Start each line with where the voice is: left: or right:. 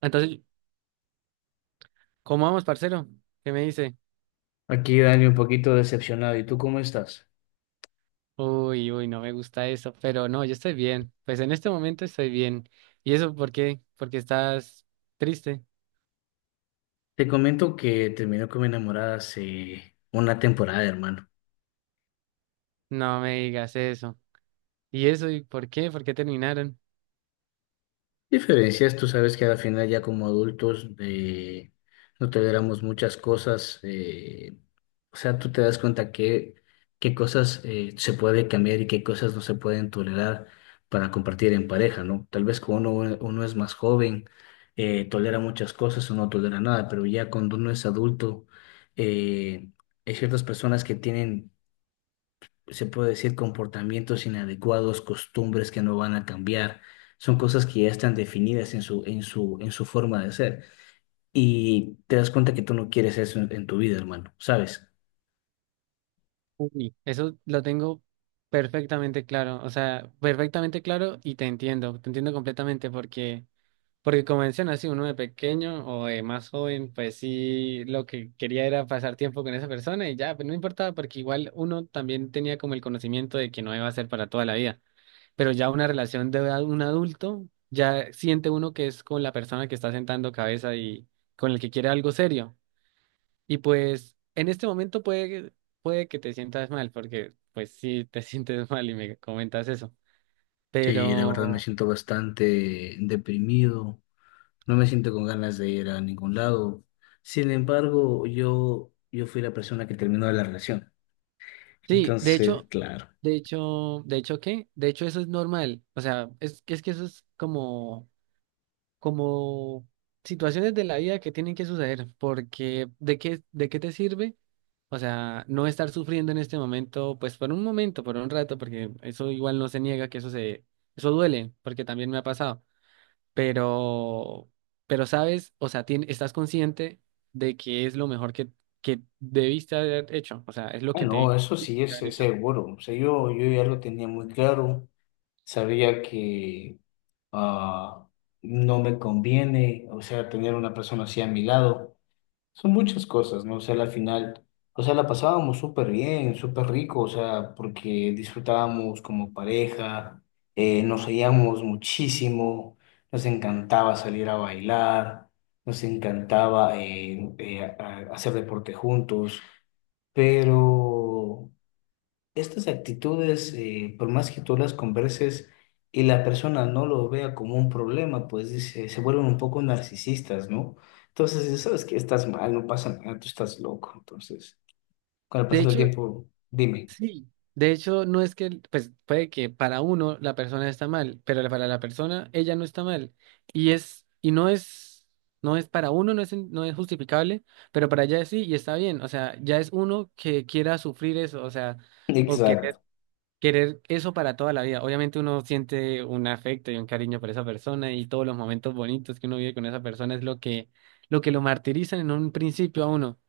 right: Entonces, ¿cómo vamos, parcero? ¿Qué me dice?
left: Aquí, Dani, un poquito decepcionado. ¿Y tú cómo estás?
right: Uy, uy, no me gusta eso, pero no, yo estoy bien. Pues en este momento estoy bien. ¿Y eso por qué? Porque estás triste.
left: Te comento que terminé con mi enamorada hace una temporada, hermano.
right: No me digas eso. ¿Y eso y por qué? ¿Por qué terminaron?
left: Diferencias, tú sabes que al final ya como adultos no toleramos muchas cosas, o sea, tú te das cuenta que qué cosas se puede cambiar y qué cosas no se pueden tolerar para compartir en pareja, ¿no? Tal vez cuando uno es más joven tolera muchas cosas o no tolera nada, pero ya cuando uno es adulto eh, hay ciertas personas que tienen, se puede decir, comportamientos inadecuados, costumbres que no van a cambiar. Son cosas que ya están definidas en su forma de ser. Y te das cuenta que tú no quieres eso en tu vida, hermano, ¿sabes?
right: Uy, eso lo tengo perfectamente claro. O sea, perfectamente claro y te entiendo. Te entiendo completamente porque como mencionas, si uno de pequeño o de más joven, pues sí, lo que quería era pasar tiempo con esa persona y ya, pues no importaba, porque igual uno también tenía como el conocimiento de que no iba a ser para toda la vida. Pero ya una un adulto, ya siente uno que es con la persona que está sentando cabeza y con el que quiere algo serio. Y pues en este momento puede que te sientas mal, porque pues sí te sientes mal y me comentas eso.
left: Sí, la verdad me
right: Pero...
left: siento bastante deprimido. No me siento con ganas de ir a ningún lado. Sin embargo, yo fui la persona que terminó la relación.
right: Sí, de
left: Entonces,
right: hecho,
left: claro.
right: de hecho, ¿qué? De hecho, eso es normal. O sea, es que eso es como, como situaciones de la vida que tienen que suceder, porque ¿ de qué te sirve? O sea, no estar sufriendo en este momento, pues por un momento, por un rato, porque eso igual no se niega eso duele, porque también me ha pasado. Pero, pero sabes, o sea, estás consciente de que es lo mejor que debiste haber hecho. O sea, es lo
left: Ah,
right: que
left: no,
right: te
left: eso sí
right: debiste
left: es,
right: haber
left: es
right: hecho.
left: seguro. O sea, yo ya lo tenía muy claro. Sabía que ah, no me conviene, o sea, tener una persona así a mi lado. Son muchas cosas, ¿no? O sea, al final, o sea, la pasábamos súper bien, súper rico, o sea, porque disfrutábamos como pareja, nos oíamos muchísimo, nos encantaba salir a bailar, nos encantaba hacer deporte juntos, pero... Estas actitudes, por más que tú las converses y la persona no lo vea como un problema, pues dice, se vuelven un poco narcisistas, ¿no? Entonces, dices, sabes que estás mal, no pasa nada, tú estás loco. Entonces, con el
right: De
left: pasar del
right: hecho,
left: tiempo, dime.
right: sí. De hecho, no es que, pues puede que para uno la persona está mal, pero para la persona ella no está mal. Y es, y no es, no es para uno, no es justificable, pero para ella sí y está bien. O sea, ya es uno que quiera sufrir eso, o sea, o
left: Exacto,
right: querer eso para toda la vida. Obviamente uno siente un afecto y un cariño por esa persona y todos los momentos bonitos que uno vive con esa persona es lo que lo que lo martirizan en un principio a uno.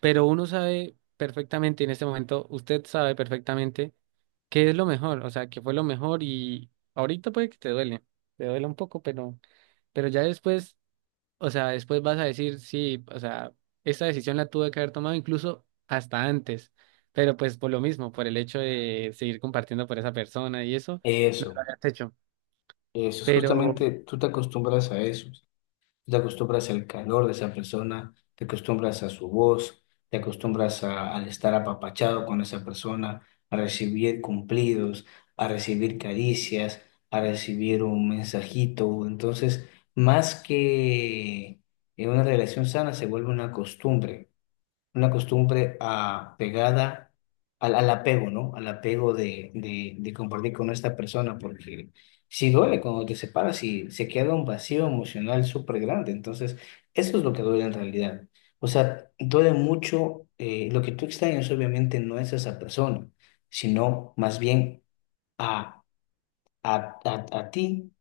right: Pero uno sabe perfectamente en este momento, usted sabe perfectamente qué es lo mejor, o sea, qué fue lo mejor y ahorita puede que te duele un poco, pero ya después, o sea, después vas a decir, sí, o sea, esta decisión la tuve que haber tomado incluso hasta antes, pero pues por lo mismo, por el hecho de seguir compartiendo por esa persona y eso,
left: eso,
right: has hecho.
left: eso es
right: Pero
left: justamente, tú te acostumbras a eso. Te acostumbras al calor de esa persona, te acostumbras a su voz, te acostumbras al estar apapachado con esa persona, a recibir cumplidos, a recibir caricias, a recibir un mensajito. Entonces, más que en una relación sana, se vuelve una costumbre, pegada al apego, ¿no? Al apego de compartir con esta persona, porque si duele cuando te separas y se queda un vacío emocional súper grande, entonces eso es lo que duele en realidad. O sea, duele mucho, lo que tú extrañas obviamente no es esa persona, sino más bien a, a, a ti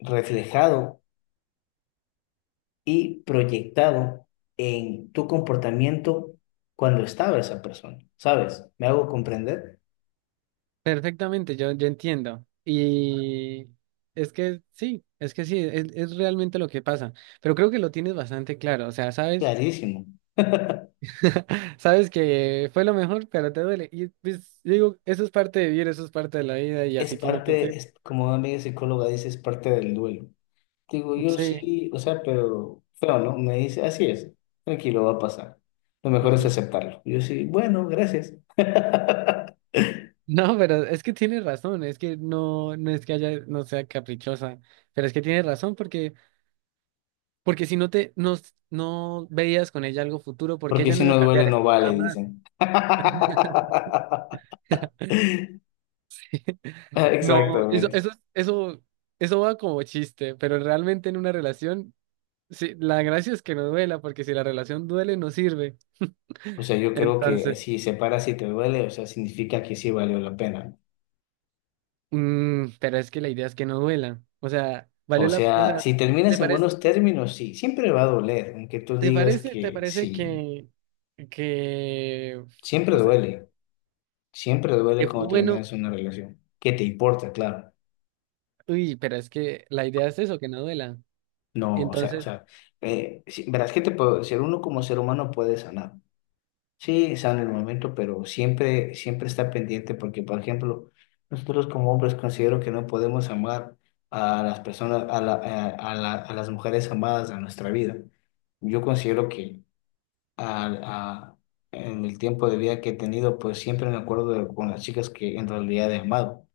left: reflejado y proyectado en tu comportamiento cuando estaba esa persona, ¿sabes? ¿Me hago comprender?
right: perfectamente, yo entiendo. Y es que sí, es realmente lo que pasa. Pero creo que lo tienes bastante claro. O sea, sabes,
left: Clarísimo.
right: sabes que fue lo mejor, pero te duele. Y pues digo, eso es parte de vivir, eso es parte de la vida y
left: Es
right: así tiene que
left: parte,
right: ser.
left: como una amiga psicóloga dice, es parte del duelo. Digo, yo
right: Sí.
left: sí, o sea, pero feo, ¿no? Me dice, así es, tranquilo, va a pasar. Lo mejor es
right: Ujú.
left: aceptarlo. Yo sí, bueno, gracias.
right: No, pero es que tienes razón, es que no, no es que haya, no sea caprichosa, pero es que tienes razón porque, porque si no no veías con ella algo futuro, porque
left: Porque
right: ella no
left: si
right: iba a
left: no duele,
right: cambiar
left: no vale,
right: jamás.
left: dicen.
right: No, eso,
left: Exactamente.
right: eso, es- eso, eso va como chiste, pero realmente en una relación, sí, la gracia es que no duela, porque si la relación duele, no sirve.
left: O sea, yo creo que
right: Entonces,
left: si se para, si te duele, o sea, significa que sí valió la pena.
right: pero es que la idea es que no duela. O sea,
left: O
right: o
left: sea,
right: sea,
left: si terminas
right: ¿te
left: en
right: parece,
left: buenos términos, sí, siempre va a doler, aunque tú digas
right: te
left: que
right: parece
left: sí,
right: que
left: siempre
right: o sea,
left: duele, siempre duele
right: que fue
left: cuando
right: bueno?
left: terminas una relación. ¿Qué te importa? Claro.
right: Uy, pero es que la idea es eso, que no duela.
left: No, o
right: Entonces,
left: sea, sí, verás que te puedo decir, uno como ser humano puede sanar. Sí, sale el momento, pero siempre, siempre está pendiente porque, por ejemplo, nosotros como hombres considero que no podemos amar a las personas, a las mujeres amadas a nuestra vida. Yo considero que al- a- en el tiempo de vida que he tenido, pues siempre me acuerdo con las chicas que en realidad he amado.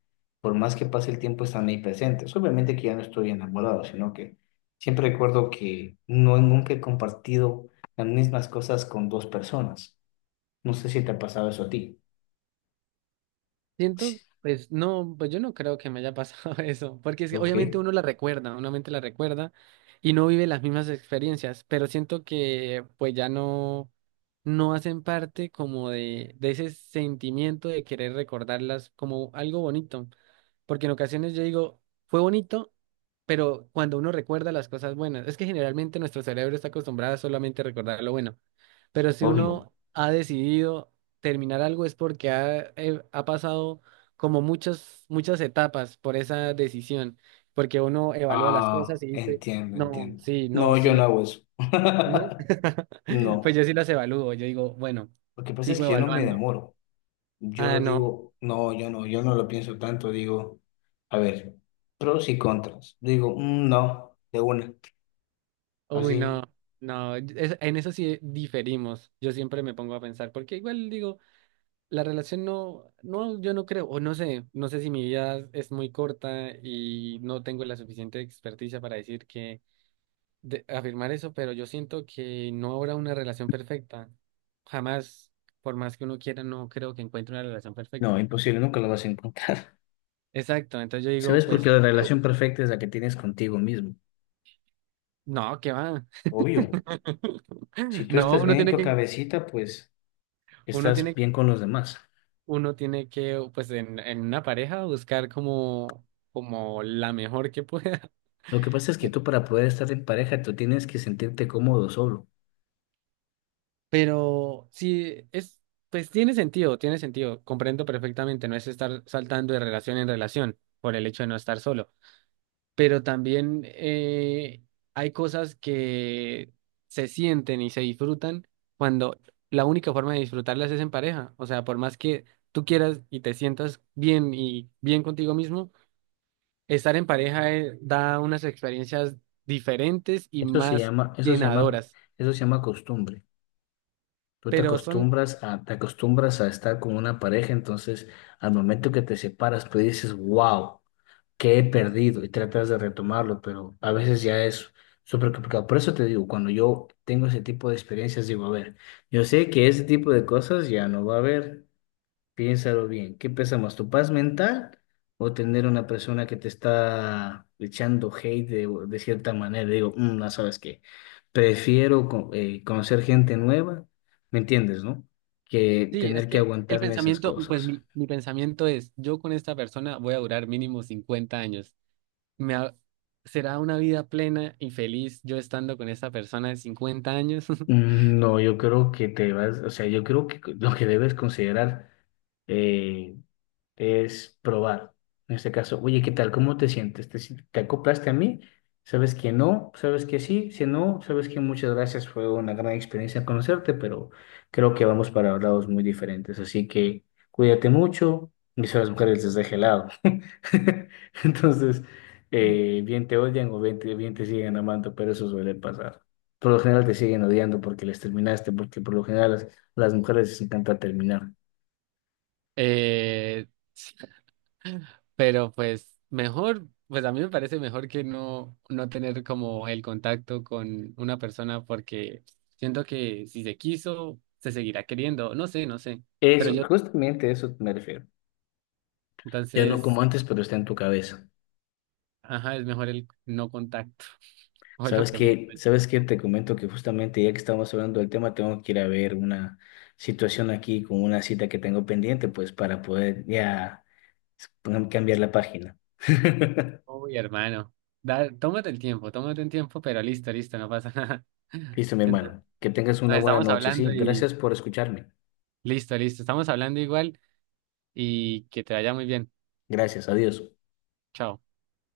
left: Por más que pase el tiempo, están ahí presentes. Obviamente que ya no estoy enamorado, sino que siempre recuerdo que no nunca he compartido las mismas cosas con dos personas. No sé si te ha pasado eso a ti. Sí.
right: siento, pues no, pues yo no creo que me haya pasado eso, porque es que
left: Ok,
right: obviamente uno la recuerda, uno mente la recuerda y no vive las mismas experiencias, pero siento que pues ya no, no hacen parte como de ese sentimiento de querer recordarlas como algo bonito, porque en ocasiones yo digo, fue bonito, pero cuando uno recuerda las cosas buenas, es que generalmente nuestro cerebro está acostumbrado a solamente recordar lo bueno. Pero si
left: obvio.
right: uno ha decidido terminar algo es porque ha, ha pasado como muchas etapas por esa decisión, porque uno evalúa las
left: Ah,
right: cosas y dice,
left: entiendo,
right: no,
left: entiendo.
right: sí, no,
left: No, yo no
right: sí,
left: hago eso.
right: no. Pues
left: No.
right: yo sí las evalúo, yo digo, bueno,
left: Lo que pasa es
right: sigo
left: que yo no me
right: evaluando.
left: demoro.
right: Ah,
left: Yo
right: no,
left: digo, no, yo no lo pienso tanto. Digo, a ver, pros y contras. Digo, no, de una.
right: uy, no,
left: Así.
right: en eso sí diferimos. Yo siempre me pongo a pensar, porque igual digo, la relación yo no creo, o no sé, no sé si mi vida es muy corta y no tengo la suficiente experticia para decir que de afirmar eso, pero yo siento que no habrá una relación perfecta. Jamás, por más que uno quiera, no creo que encuentre una relación
left: No,
right: perfecta.
left: imposible, nunca lo vas a encontrar.
right: Exacto, entonces yo digo,
left: ¿Sabes? Porque la relación perfecta es la que tienes contigo mismo.
right: no, ¿qué va?
left: Obvio. Si tú
right: No,
left: estás
right: uno
left: bien en
right: tiene
left: tu
right: que,
left: cabecita, pues
right: uno
left: estás
right: tiene,
left: bien con los demás.
right: uno tiene que, pues, en una pareja buscar como, como la mejor que pueda.
left: Lo que pasa es que tú para poder estar en pareja, tú tienes que sentirte cómodo solo.
right: Pero sí, es, pues tiene sentido, comprendo perfectamente, no es estar saltando de relación en relación por el hecho de no estar solo. Pero también hay cosas que se sienten y se disfrutan cuando la única forma de disfrutarlas es en pareja. O sea, por más que tú quieras y te sientas bien y bien contigo mismo, estar en pareja da unas experiencias diferentes y
left: Eso se
right: más
left: llama, eso se llama,
right: llenadoras.
left: eso se llama costumbre. Tú te
right: Pero son,
left: acostumbras a, te acostumbras a estar con una pareja, entonces al momento que te separas, tú dices, wow, ¿qué he perdido? Y tratas de retomarlo, pero a veces ya es súper complicado. Por eso te digo, cuando yo tengo ese tipo de experiencias, digo, a ver, yo sé que ese tipo de cosas ya no va a haber. Piénsalo bien, ¿qué pesa más, tu paz mental o tener una persona que te está echando hate de cierta manera? Digo, no sabes qué, prefiero conocer gente nueva, ¿me entiendes, no? Que
right: sí, es
left: tener que
right: que el
left: aguantarme esas
right: pensamiento, pues
left: cosas.
right: mi pensamiento es, yo con esta persona voy a durar mínimo 50 años. me ha- Será una vida plena y feliz yo estando con esta persona de 50 años.
left: No, yo creo que te vas, o sea, yo creo que lo que debes considerar eh, es probar. En este caso, oye, ¿qué tal? ¿Cómo te sientes? ¿Te, si- te acoplaste a mí? ¿Sabes que no? ¿Sabes que sí? Si no, sabes que muchas gracias. Fue una gran experiencia conocerte, pero creo que vamos para lados muy diferentes. Así que cuídate mucho. Y si las mujeres les deje helado. Entonces, bien te odian o bien te siguen amando, pero eso suele pasar. Por lo general te siguen odiando porque les terminaste, porque por lo general las mujeres les encanta terminar.
right: Eh, pero pues mejor, pues a mí me parece mejor que no, no tener como el contacto con una persona porque siento que si se quiso, se seguirá queriendo. No sé, no sé. Pero
left: Eso,
right: yo,
left: justamente a eso me refiero. Ya no como
right: entonces,
left: antes, pero está en tu cabeza.
right: ajá, es mejor el no contacto. O es lo
left: ¿Sabes
right: que pienso
left: qué?
right: yo.
left: ¿Sabes qué? Te comento que justamente ya que estamos hablando del tema, tengo que ir a ver una situación aquí con una cita que tengo pendiente, pues para poder ya cambiar la página.
right: Uy, hermano. Da, tómate el tiempo, pero listo, listo, no pasa nada.
left: Listo, mi
right: Entonces
left: hermano. Que tengas una
right: nos
left: buena
right: estamos
left: noche, ¿sí?
right: hablando y
left: Gracias por escucharme.
right: listo, listo. Estamos hablando igual y que te vaya muy bien.
left: Gracias, adiós.
right: Chao.